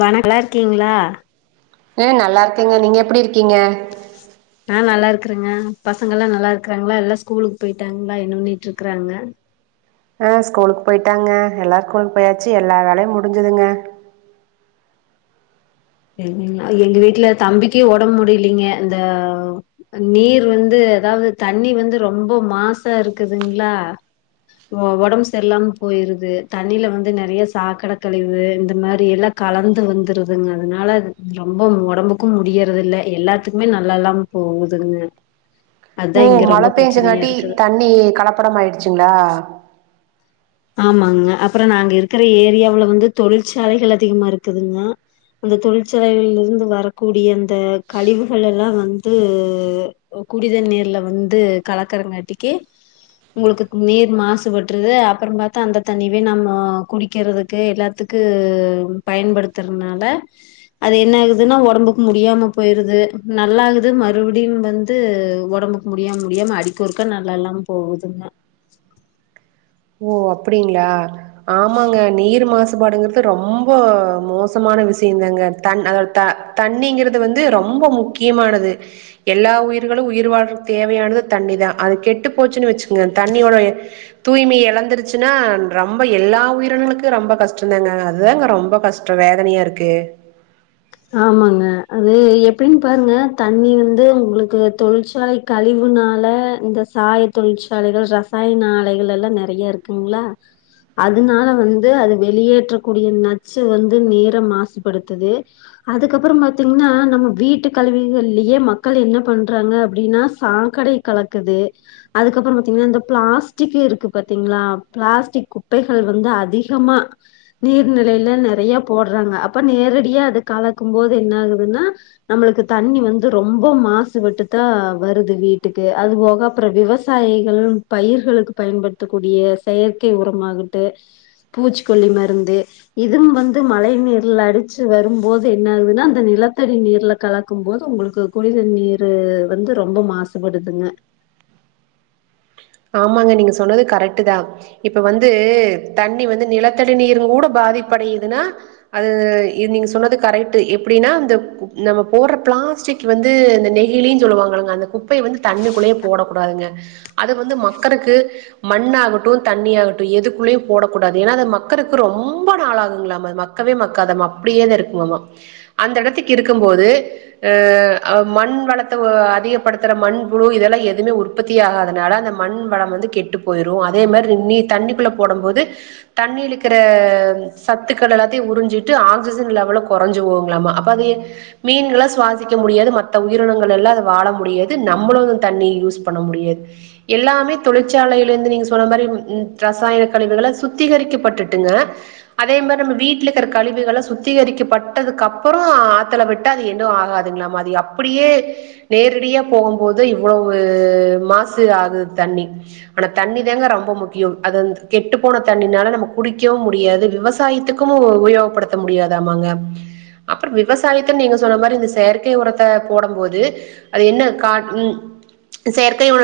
வணக் நல்லா இருக்கீங்களா அ நல்லா இருக்கேங்க நீங்க எப்படி இருக்கீங்க ஆ நல்லா இருக்கறேங்க பசங்க எல்லா நல்லா இருக்கறாங்களா எல்லா ஸ்கூலுக்கு போயிட்டாங்களா என்ன பண்ணிட்டு இருக்கறாங்க ஆ ஸ்கூலுக்கு போயிட்டாங்க எல்லாரும் கூலுக்கு போயாச்சு எல்லா வேலையு முடிஞ்சுதுங்க செரிங்களா எங்க வீட்ல தம்பிக்கே ஒடம்பு முடியலீங்க இந்த நீர் வந்து அதாவது தண்ணி வந்து ரொம்ப மாசா இருக்குதுங்களா ஒ ஒடம்பு செரில்லாம போயிருது தண்ணில வந்து நெறைய சாக்கட கழிவு இந்த மாரி எல்லா கலந்து வந்துருதுங்க அதனால ரொம்ப உடம்புக்கும் முடியறது இல்ல எல்லாத்துக்குமே நல்லா இல்லாம போகுதுங்க அதா ஓ இங்க மழ ரொம்ப பிரச்சனையா பெஞ்சங்ககாட்டி இருக்குது தண்ணி கலப்படம் ஆயிடுச்சுங்களா ஆமாங்க அப்றோ நாங்க இருக்கிற ஏரியாவுல வந்து தொழிற்சாலைகள் அதிகமா இருக்குதுங்க அந்த தொழிற்சாலைகள்ல இருந்து வரக்கூடிய அந்த கழிவுகள் எல்லா வந்து குடிதண்ணீநீர்ல வந்து கலக்கரங்காட்டிக்கு உங்களுக்கு நீர் மாசுபட்டுறுது அப் அப்பறோ பாத்தா அந்த தண்ணிவே நம்மோ குடிக்கிறதுக்கு எல்லாத்துக்கு பயன்படுத்துறதுனால அது என்ன ஆகுதுனா ஒடம்புக்கு முடியாம போயிருது நல்லாகுது மறுபடியு வந்து ஒடம்புக்கு முடியாம முடியாம அடிக்கொருக்கா நல்லா இல்லாம போகுதுங்க ஓ அப்டிங்களா ஆமாங்க நீர் மாசுபாடுங்கிறது ரொம்ப மோசமான விஷயந்தாங்க தன் அ த தண்ணிங்கிறது வந்து ரொம்ப முக்கியமானது எல்லா உயிர்களு உயிர் வாழறக்கு தேவையானது தண்ணி தா அது கெட்டு போச்சுன்னு வச்சுக்கங்க தண்ணியோட தூய்மையே கலந்துருச்சுன்னா ரொம்ப எல்லா உயிரினங்களுக்கு ரொம்ப கஷ்டதாங்க அதுதான்ங்க ரொம்ப கஷ்டோ வேதனையா இருக்கு ஆமாங்க அது எப்டினு பாருங்க தண்ணி வந்து உங்களுக்கு தொழிற்சாலை கழிவுனால இந்த சாய தொழிற்சாலைகள் ரசாயன ஆலைகள் எல்லா நெறைய இருக்குங்களா அதுனால வந்து அது வெளியேற்றக்கூடிய நச்சு வந்து நேரா மாசுபடுத்துது அதுக்கப்பறோ பாத்தீங்கன்னா நம்ம வீட்டு கழிவுகள்லயே மக்கள் என்ன பண்றாங்க அப்டினா சாக்கடைய கலக்குது அதுக்கப்பறோ பார்த்தீங்கனா இந்த பிளாஸ்டிக்கு இருக்கு பாத்தீங்களா பிளாஸ்டிக் குப்பைகள் வந்து அதிகமா நீர்நிலைல நெறைய போடுறாங்க அப்ப நேரடியா அது கலக்கு போது என்ன ஆகுதுன்னா நம்மளுக்கு தண்ணி வந்து ரொம்ப மாசுபட்டு தா வருது வீட்டுக்கு அது போக அப்பறோ விவசாயிகள் பயிர்களுக்கு பயன்படுத்தக்கூடிய செயற்கை உரமாகட்டு பூச்சிக்கொல்லி மருந்து இதுவு வந்து மழை நீர்ல அரிச்சு வரும் போது என்ன ஆகுதுன்னா அந்த நிலத்தடி நீர்ல கலக்கும் போது உங்களுக்கு குடிண்ணீரு வந்து ரொம்ப மாசுபடுதுங்க ஆமாங்க நீங்க சொன்னது கரெக்ட் தா இப்ப வந்து தண்ணி வந்து நிலத்தடி நீரும் கூட பாதிப்படையுதுன்னா அது இது நீங்க சொன்னது கரெக்ட் எப்படின்னா இந்த நம்ம போடுற பிளாஸ்டிக் வந்து இந்த நெகிலின்னு சொல்லுவாங்கங்க அந்த குப்பையை வந்து தண்ணிக்குள்ளேயே போடக்கூடாதுங்க அது வந்து மக்கறக்கு மண்ணாகட்டும் தண்ணிஆகட்டும் எதுக்குள்ளயு போடக்கூடாது ஏன்னா மக்கக்கு ரொம்ப நாளாகுங்களாம் மக்கவே மக்கக்காதமாம் அப்படியே தா இருக்குமாம் அந்த இடத்துக்கு இருக்கும்போது மண் வளத்த அதிகப்படுத்துற மண்புழு இதெல்லாம் எதுவுமே உற்பத்தி ஆகாதனால அந்த மண் வளம் வந்து கெட்டு போயிரும் அதே மாரி நீ தண்ணிக்குள்ள போடும் போது தண்ணிலலுக்க சத்துக்கள் எல்லாத்தையும் உறிஞ்சிட்டு ஆக்சிஜன் லெவல குறைஞ்சுபோகுங்களாம அப்ப அத மீன்காம் சுவாசிக்க முடியாது மத்த உயிரினங்கள் எல்லாம் வாழ முடியாது நம்மளும் வ தண்ணி யூஸ் பண்ண முடியாது எல்லாமே தொழிற்சாலையில இருந்து நீங்க சொன்ன மாரி ரசாயன கழிவுகள சுத்திகரிக்கப்பட்டுட்டுங்க அதே மாதிரி நம்ம வீட்டில் இருக்கிற கழிவுகள சுத்திகரிக்கப்பட்டதுக்கு அப்புறம் ஆத்துல விட்டா அது என்ன ஆகாதுங்களாமா அது அப்படியே நேரடியாக போகும்போது இவ்வளவு மாசு ஆகுது தண்ணி ஆனா தண்ணி தங்க ரொம்ப முக்கியம் அ கெட்டு போன தண்ணினால நம்ம குடிக்கவும் முடியாது விவசாயத்துக்கும் உயோகப்படுத்த முடியாது ஆங்க அப்புறம் விவசாயத்த நீங்க சொன்ன மாதிரி இந்த செயற்கை உரத்தை போடும் போது அது என்ன உ செயற்கை உ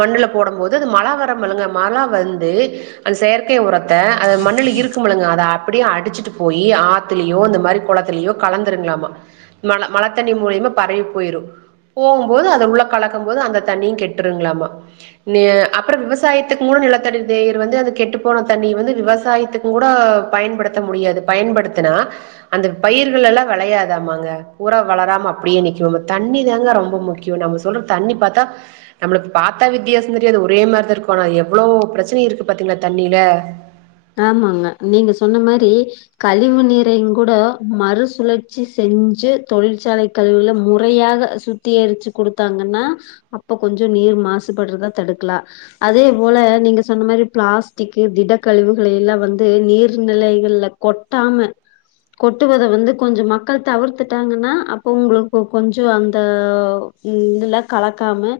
மண்ணுல போடும்போது அது மழ வர மழுங்க மழ வந்து அந்த செயற்கை உ ரத் அது மண்ணுல இருக்கு முலுங்க அத அ அப்படியே அடிச்சிட்டு போய் ஆத்தலயோ இந்த மாதிரி குளத்திலயோ கலந்துருங்களாமா ம மழத்தண்ணி மூலியமா பரவி போயிரும் போகும்போது அது உள்ள கலக்கும் போது அந்த தண்ணியும் கெட்டுருங்களாமா அப்புறம் விவசாயத்துக்கும் கூட நிலத்தடிநீர் வந்து அந்த கெட்டு போன தண்ணி வந்து விவசாயத்துக்கும் கூட பயன்படுத்த முடியாது பயன்படுத்தினா அந்த பயிர்கள் எல்லாம் விளையாதாமங்க பூரா வளராம அப்படியே நிக்கும் தண்ணி தாங்க ரொம்ப முக்கியம் நம்ம சொல்ற தண்ணி பாத்தா நம்ம பாத்தா வித்தியாச தெரியாது ஒரே மாதிரிதா இருக்கும்னா எவ்வளவு பிரச்சனை இருக்கு பாத்தீங்களா தண்ணியில ஆமாங்க நீங்க சொன்ன மாரி கழிவு நீரையும் கூட மறுசுழற்சி செஞ்சு தொழிற்சாலை கழிவுில முறையாக சுத்திகரிச்சு குடுத்தாங்கன்னா அப்ப கொஞ்சம் நீர் மாசுபடுறதா தடுக்கலாம் அதே போல நீங்க சொன்ன மாரி பிளாஸ்டிகக்கு திட கழிவுகள எல்லாம் வந்து நீர்நிலைகள்ல கொட்டாம கொட்டுவத வந்து கொஞ்சம் மக்கள் தவிர்த்துட்டாங்கன்னா அப்போ உங்களுக்கு கொஞ்சம் அந்த இதுல கலக்காம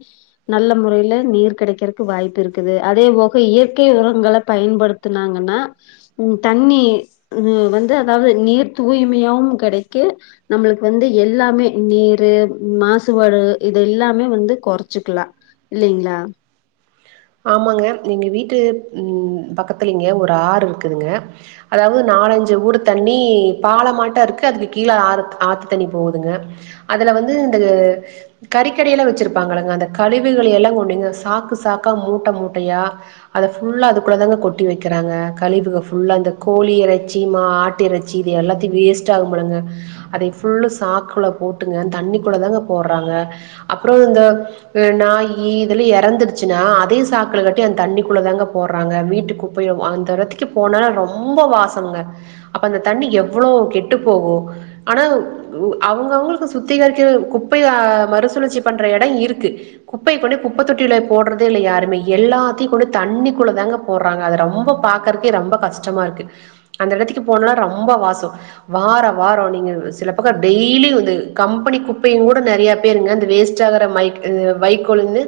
நல்ல முறைல நீர் கிடைக்கிறதுக்கு வாய்ப்பு இருக்குது அதே போக இயற்கை உரங்களை பயன்படுத்த த்துனாங்கன்னா உம் தண்ணி உஹ வந்து அதாவது நீர் தூய்மையாவும் கிடைக்கு நம்மளுக்கு வந்து எல்லாமே நீரு மாசுபாடு இது எல்லாமே வந்து குறைச்சுக்கலாம் இல்லைங்களா ஆமாங்க எங்க வீட்டு உஹம் பக்கத்துல இங்க ஒரு ஆறு இருக்குதுங்க அதாவது நாலஞ்சு ஊடு தண்ணி பாள மாட்டா இருக்கு அதுக்கு கீழேஆறு ஆத்து தண்ணி போகுதுங்க அதுல வந்து இந்த கறிக்கடைலாம் வச்சிருப்பாங்கங்க அந்த கழிவுக எல்லாம் கொண்டுங்க சாக்கு சாக்கு மூட்ட மூட்டையா அத புல்ல அதுக்குள்ள தாங்க கொட்டி வைக்கிறாங்க கழிவுகல்ல அந்த கோழி இறைச்சி மாட்டு இறைச்சி இது எல்லாத்தையும் வேஸ்ட் ஆகபழுுங்க அதை சாக்குள்ள போட்டுங்க தண்ணிக்குள்ள தாங்க போடுறாங்க அப்புறம் இந்த நாயி இதல இறந்துருச்சு நா அதே சாக்குல கட்டி தண்ணிக்குள்ளதாங்க போடுறாங்க வீட்டு குப்பையை அந்த இடத்துக்கே போனா ரொம்ப வாசமங்க அப்ப அந்த தண்ணி எவ்ளோ கெட்டுப் போகும் ஆனால் அவங்க அவங்களுக்கு சுத்தரிகரிக் குப்பைய மறுசுழற்சி பண்ற இடம் இருக்கு குப்பையை கொண்டி குப்பை தொட்டில போடுறதே இல்ல யாருமே எல்லாத்தையும் கொண்டு தண்ணிக்குள்ள தாங்க போடுறாங்க அதை ரொம்ப பாக்குறக்கே ரொம்ப கஷ்டமா இருக்கு அந்த இடத்துக்கு போனல்லாம் ரொம்ப வாசம் வாரம் வாரம் நீங்க சில பக்கம் டெய்லி வந்து கம்பெனி குப்பையும் கூட நிறைய பேருங்க அந்த வேஸ்ட் ஆகுற மை வைக்கோல்ன்னு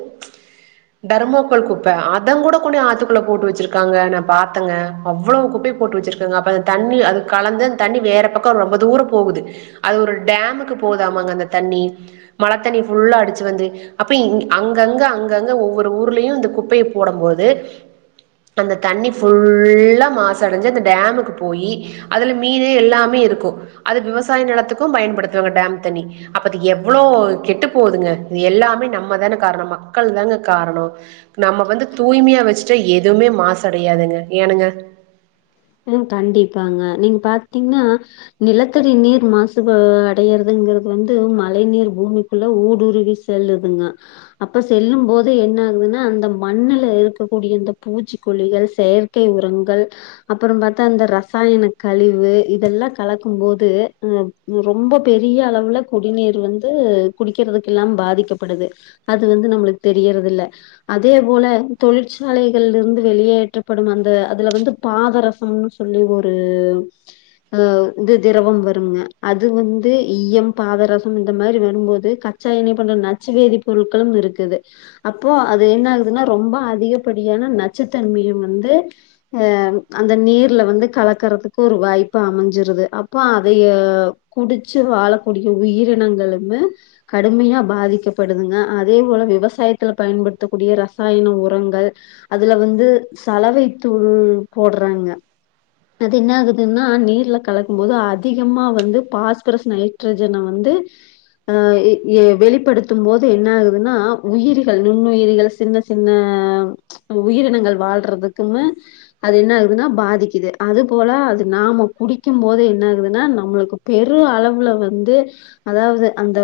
டர்மோக்கோள் குப்ப அதன் கூட கொனந் ஆத்துக்குள்ள போட்டு வச்சிருக்காங்க நா பாத்தேங்க அவ்வளவு குப்பையை போட்டு வச்சிருக்காங்க அப்ப அந்த தண்ணி அது கலந்து அந்த தண்ணி வேற பக்கம் ரொம்ப தூரம் போகுது அது ஒரு டேமுக்கு போகுதாம அங்க அந்த தண்ணி மழைத்தண்ணி ஃபுல்லா அடிச்சு வந்து அப்ப அங்கங்க அங்கங்க ஓவ் ஒரு ஊர்லயும் இந்த குப்பையை போடும் போது அந்த தண்ணி ஃபுல்லா மாசுடைஞ்சு அந்த டேமுக்கு போய் அதுல மீன் எல்லாமே இருக்கும் அது விவசாய நிலத்துக்கும் பயன்படுத்துவாங்க டேம் தண்ணி அப்ப எவ்வளோ கெட்டு போகுதுங்க இது எல்லாமே நம்ம தானே காரணம் மக்கள் தாங்க காரணம் நம்ம வந்து தூய்மையா வச்சுட்டா எதுவுமே மாசுடையாதுங்க ஏனுங்க ம் கண்டிப்பாங்க நீங்க பாத்தீங்கன்னா நிலத்தடி நீர் மாசுபா அடையறதுங்கிறது வந்து மழை நீர் பூமிக்குள்ள ஊடுருவி செல்லுதுங்க அப்ப செல்லும் போது என்ன ஆகுதுன்னா அந்த மண்ணுல இருக்கக்கூடிய அந்த பூச்சிக்கொல்லிகள் செயற்கை உரங்கள் அப்புற பாத்தா அந்த ரசாயன கழிவு இதெல்லா கலக்கும் போது ரொம்ப பெரிய அளவுல குடிநீர் வந்து குடிக்கிறதுக்குல்லா பாதிக்கப்படுது அது வந்து நம்மளுக்கு தெரியிறத இல்ல அதே போல தொழிற்சாலைகள்ல இருந்து வெளியேற்றப்படும் அந்த அதுல வந்து பாதரசம்னு சொல்லி ஒரு அ இது திரவம் வருங்க அது வந்து ஈயம் பாதரசம் இந்த மாதிரி வரும்போது கச்சா எண்ணய பண்ற நச்சு வேதி பொருட்களு இருக்குது அப்போ அது என்ன ஆகுதுன்னா ரொம்ப அதிகப்படியான நச்சுத்தன்மையு வந்து ஆ அந்த நீர்ல வந்து கலக்கறதுக்கு ஒரு வாய்ப்பு அமஞ்சிருது அப்போ அதைய குடிச்சு வாழக்கூடிய உயிரினங்களுமே கடுமையா பாதிக்கப்படுதுங்க அதே போல விவசாயத்துல பயன்படுத்தக்கூடிய ரசாயன உரங்கள் அதுல வந்து சலவை தூள் போடுறாங்க அது என்ன ஆகுதுன்னா நீர்ல கலக்கும் போது அதிகமா வந்து பாஸ்பரஸ் நைட்ரஜனை வந்து அ எ வெளிப்படுத்தும் போது என்ன ஆகுதுன்னா உயிரிகள் நுண்ணுயிரிகள் சின்ன சின்ன உயிரினங்கள் வாழ்றதுக்குமே அது என்ன ஆகுதுன்னா பாதிக்குது அது போல அது நாம குடிக்கு போது என்ன ஆகுதுன்னா நம்மளுக்கு பெரு அளவுல வந்து அதாவது அந்த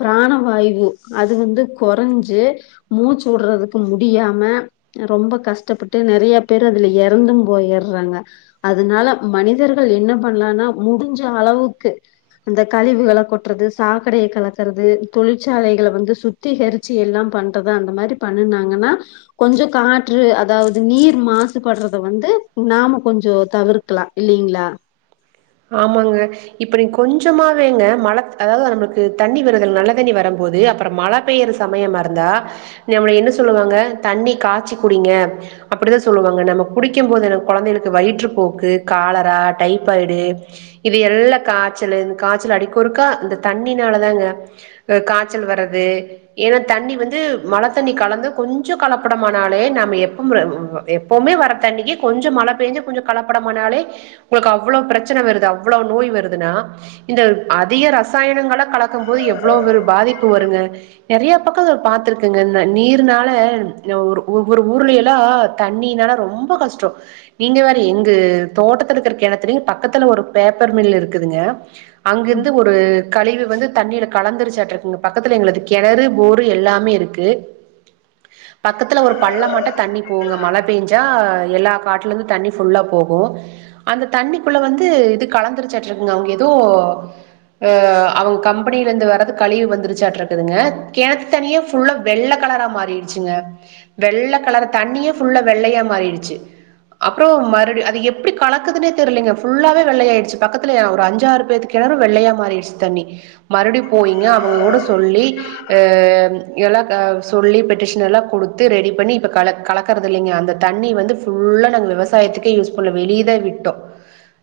பிராண வாயு அது வந்து கொறஞ்சு மூச்சு வுடுறதுக்கு முடியாம ரொம்ப கஷ்டப்பட்டு நெறைய பேர் அதுல இற ந்து போயிறாங்க அதனால மனிதர்கள் என்ன பண்ணலனா முடிஞ்ச அளவுக்கு அந்த, கொட்டுறது சாக்கடையை கலக்கறது தொழிற்சாலைகளை வந்து சுத்திகரிச்சி எல்லா பண்றத அந்த மாதிரி பண்ணனாங்கன்னா கொஞ்ச காற்று அதாவது நீர் மாசுபடுறது த வந்து நாம கொஞ்ச தவிர்க்கலா இல்லிங்களா ஆமாங்க இப்ப நீங்க கொஞ்சமாவேங்க மழ அதாவது நம்மளுக்கு தண்ணி வறது நல்ல தண்ணி வரும்போது அப்புறோ மழ பெய்யற சமயமா இருந்தா நம்மள என்ன சொல்லுவாங்க தண்ணி காய்சி குடிங்க அப்படிதா சொல்லுவாங்க நம்ம குடிக்கு போது நம்ம கொழந்தைகளுக்கு வயிற்று போக்கு காலரா டைபாய்டு இது எல்லா காச்சலு இந்த காச்சலு அடிக்கொருக்கா இந்த தண்ணினால தாங்க ஆ காய்ச்சல் வரது ஏனா தண்ணி வந்து மழ தண்ணி கலந்து கொஞ்ச கலப்படமானாலே நாம எப்ப எப்பவுமே வர தண்ணிக்கே கொஞ்ச மழ பெஞ்சு கொஞ்ச கலப்படமானாலே உங்களுக்கு அவ்ளோ பிரச்சன சன வருது அவ்வளவு நோய் வருதுன்னா இந்த அதிக ரசாயனங்கள கலக்கு போது எவ்வளவு பாதிப்பு வருங்க நெறைய பக்க பாத்துருக்கேங்க நீர்னால ஒரு ஓவ்வோர் ஊர்ல எல்லா தண்ணீனால ரொம்ப கஷ்டோ நீங்க வேற எங்க தோட்டத்துல இருக்கிறக்க கெணத்துல பக்கத்துல ஒரு பேப்பர் மில் இருக்குதுங்க அங்கிருந்து ஒரு கழிவு வந்து தண்ணீல கலந்திருச்சு ஆட்டருக்குங்க பக்கத்தில எங்களுக்கு கெணறு போரு எல்லாமே இருக்கு பக்கத்தில ஒரு பள்ளமட்ட தண்ணி போங்க மழ பேஞ்சா எல்லா காட்ல இருந்து தண்ணி ஃபுல்லா போகு அந்த தண்ணி குல வந்து இது கலந்திருச்சாட்டருக்குங்க அவுங்க ஏதோ ஆ அவங்க கம்பெனியில இருந்து வரது கழிவு வந்துருச்சாட்ட இருக்குதுங்க கெணத்து தண்ணிய ஃபுல்லா வெள்ள கலரா மாறிடுச்சுங்க வெள்ள கலர் தண்ணிய ஃபுல்லா வெள்ளையா மாறிடுச்சு அப்புறோ மறு அது எப்டி கலக்குதுனே தெரிலங்க ஃபுல்லாவே வெள்ளையாயிடுச்சு பக்கத்துல ஏ ஒரு அஞ்சாறு பேத்துக்கு கெணறு வெள்ளையா மாறிடுச்சு தண்ணி மறுபடி போயீங்க அவுங்க கூட சொல்லி அ எல்லா க சொல்லி பெட்டிஷன் எல்லா கொடுத்து ரெடி பண்ணி இப்ப கலக் கலக்கறது இல்லைங்க அந்த தண்ணி வந்து ஃபுல்லா நாங்க விவசாயத்துக்கே யூஸ் பண்ணல வெளியதே விட்டோ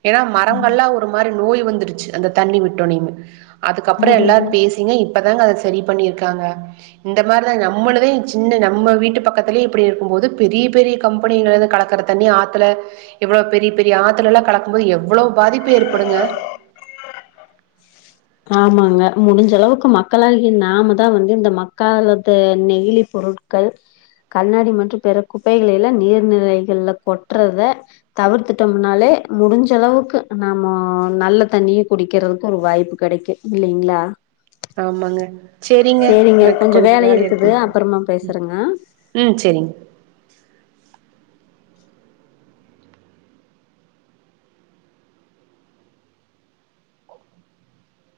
ஏனா மரங்கல்லொ ஒரு மாரி நோய் வந்து வந்துருச்சு அந்த தண்ணி விட்டோனோமே அதுக்கப்புறோ அது எல்லாரு அது பேசிங்க இப்பதாங்க அத சரி பண்ணி இருக்காங்க இந்த மாரி தா நம்மளுதையு சின்ன நம்ம வீட்டு பக்கத்துல இப்டி இருக்குபோது பெரிய பெரிய கம்பெனியில கலக்குற தண்ணி ஆத்துல எவ்ளோ பெரிய பெரிய ஆத்துலலா கலக்கு போது எவ்வளவு பாதிப்பு ஏற்படுங்க ஆமாங்க முடிஞ்சளவுக்கு மக்களாகிய நாம தா வந்து இந்த மக்காலது நெகிழி பொருட்கள் கண்ணாடி மற்றும் பிற குப்பைகள எல்லா நீர்நிலைகள்ல கொட்டுறத தவிர்த்துட்டோம்னாலே முடிஞ்ச அளவுக்கு நாம நல்ல தண்ணியே குடிக்கறதுக்கு ஒரு வாய்ப்பு கெடைக்கு இல்லலைங்களா ஆமாங்க செரிங்க எனக்கு கொஞ்சோ கொஞ்ச வேலை இருக்குது இருக்கும அப்பறமா பேசுறங்க ம் செரிங்க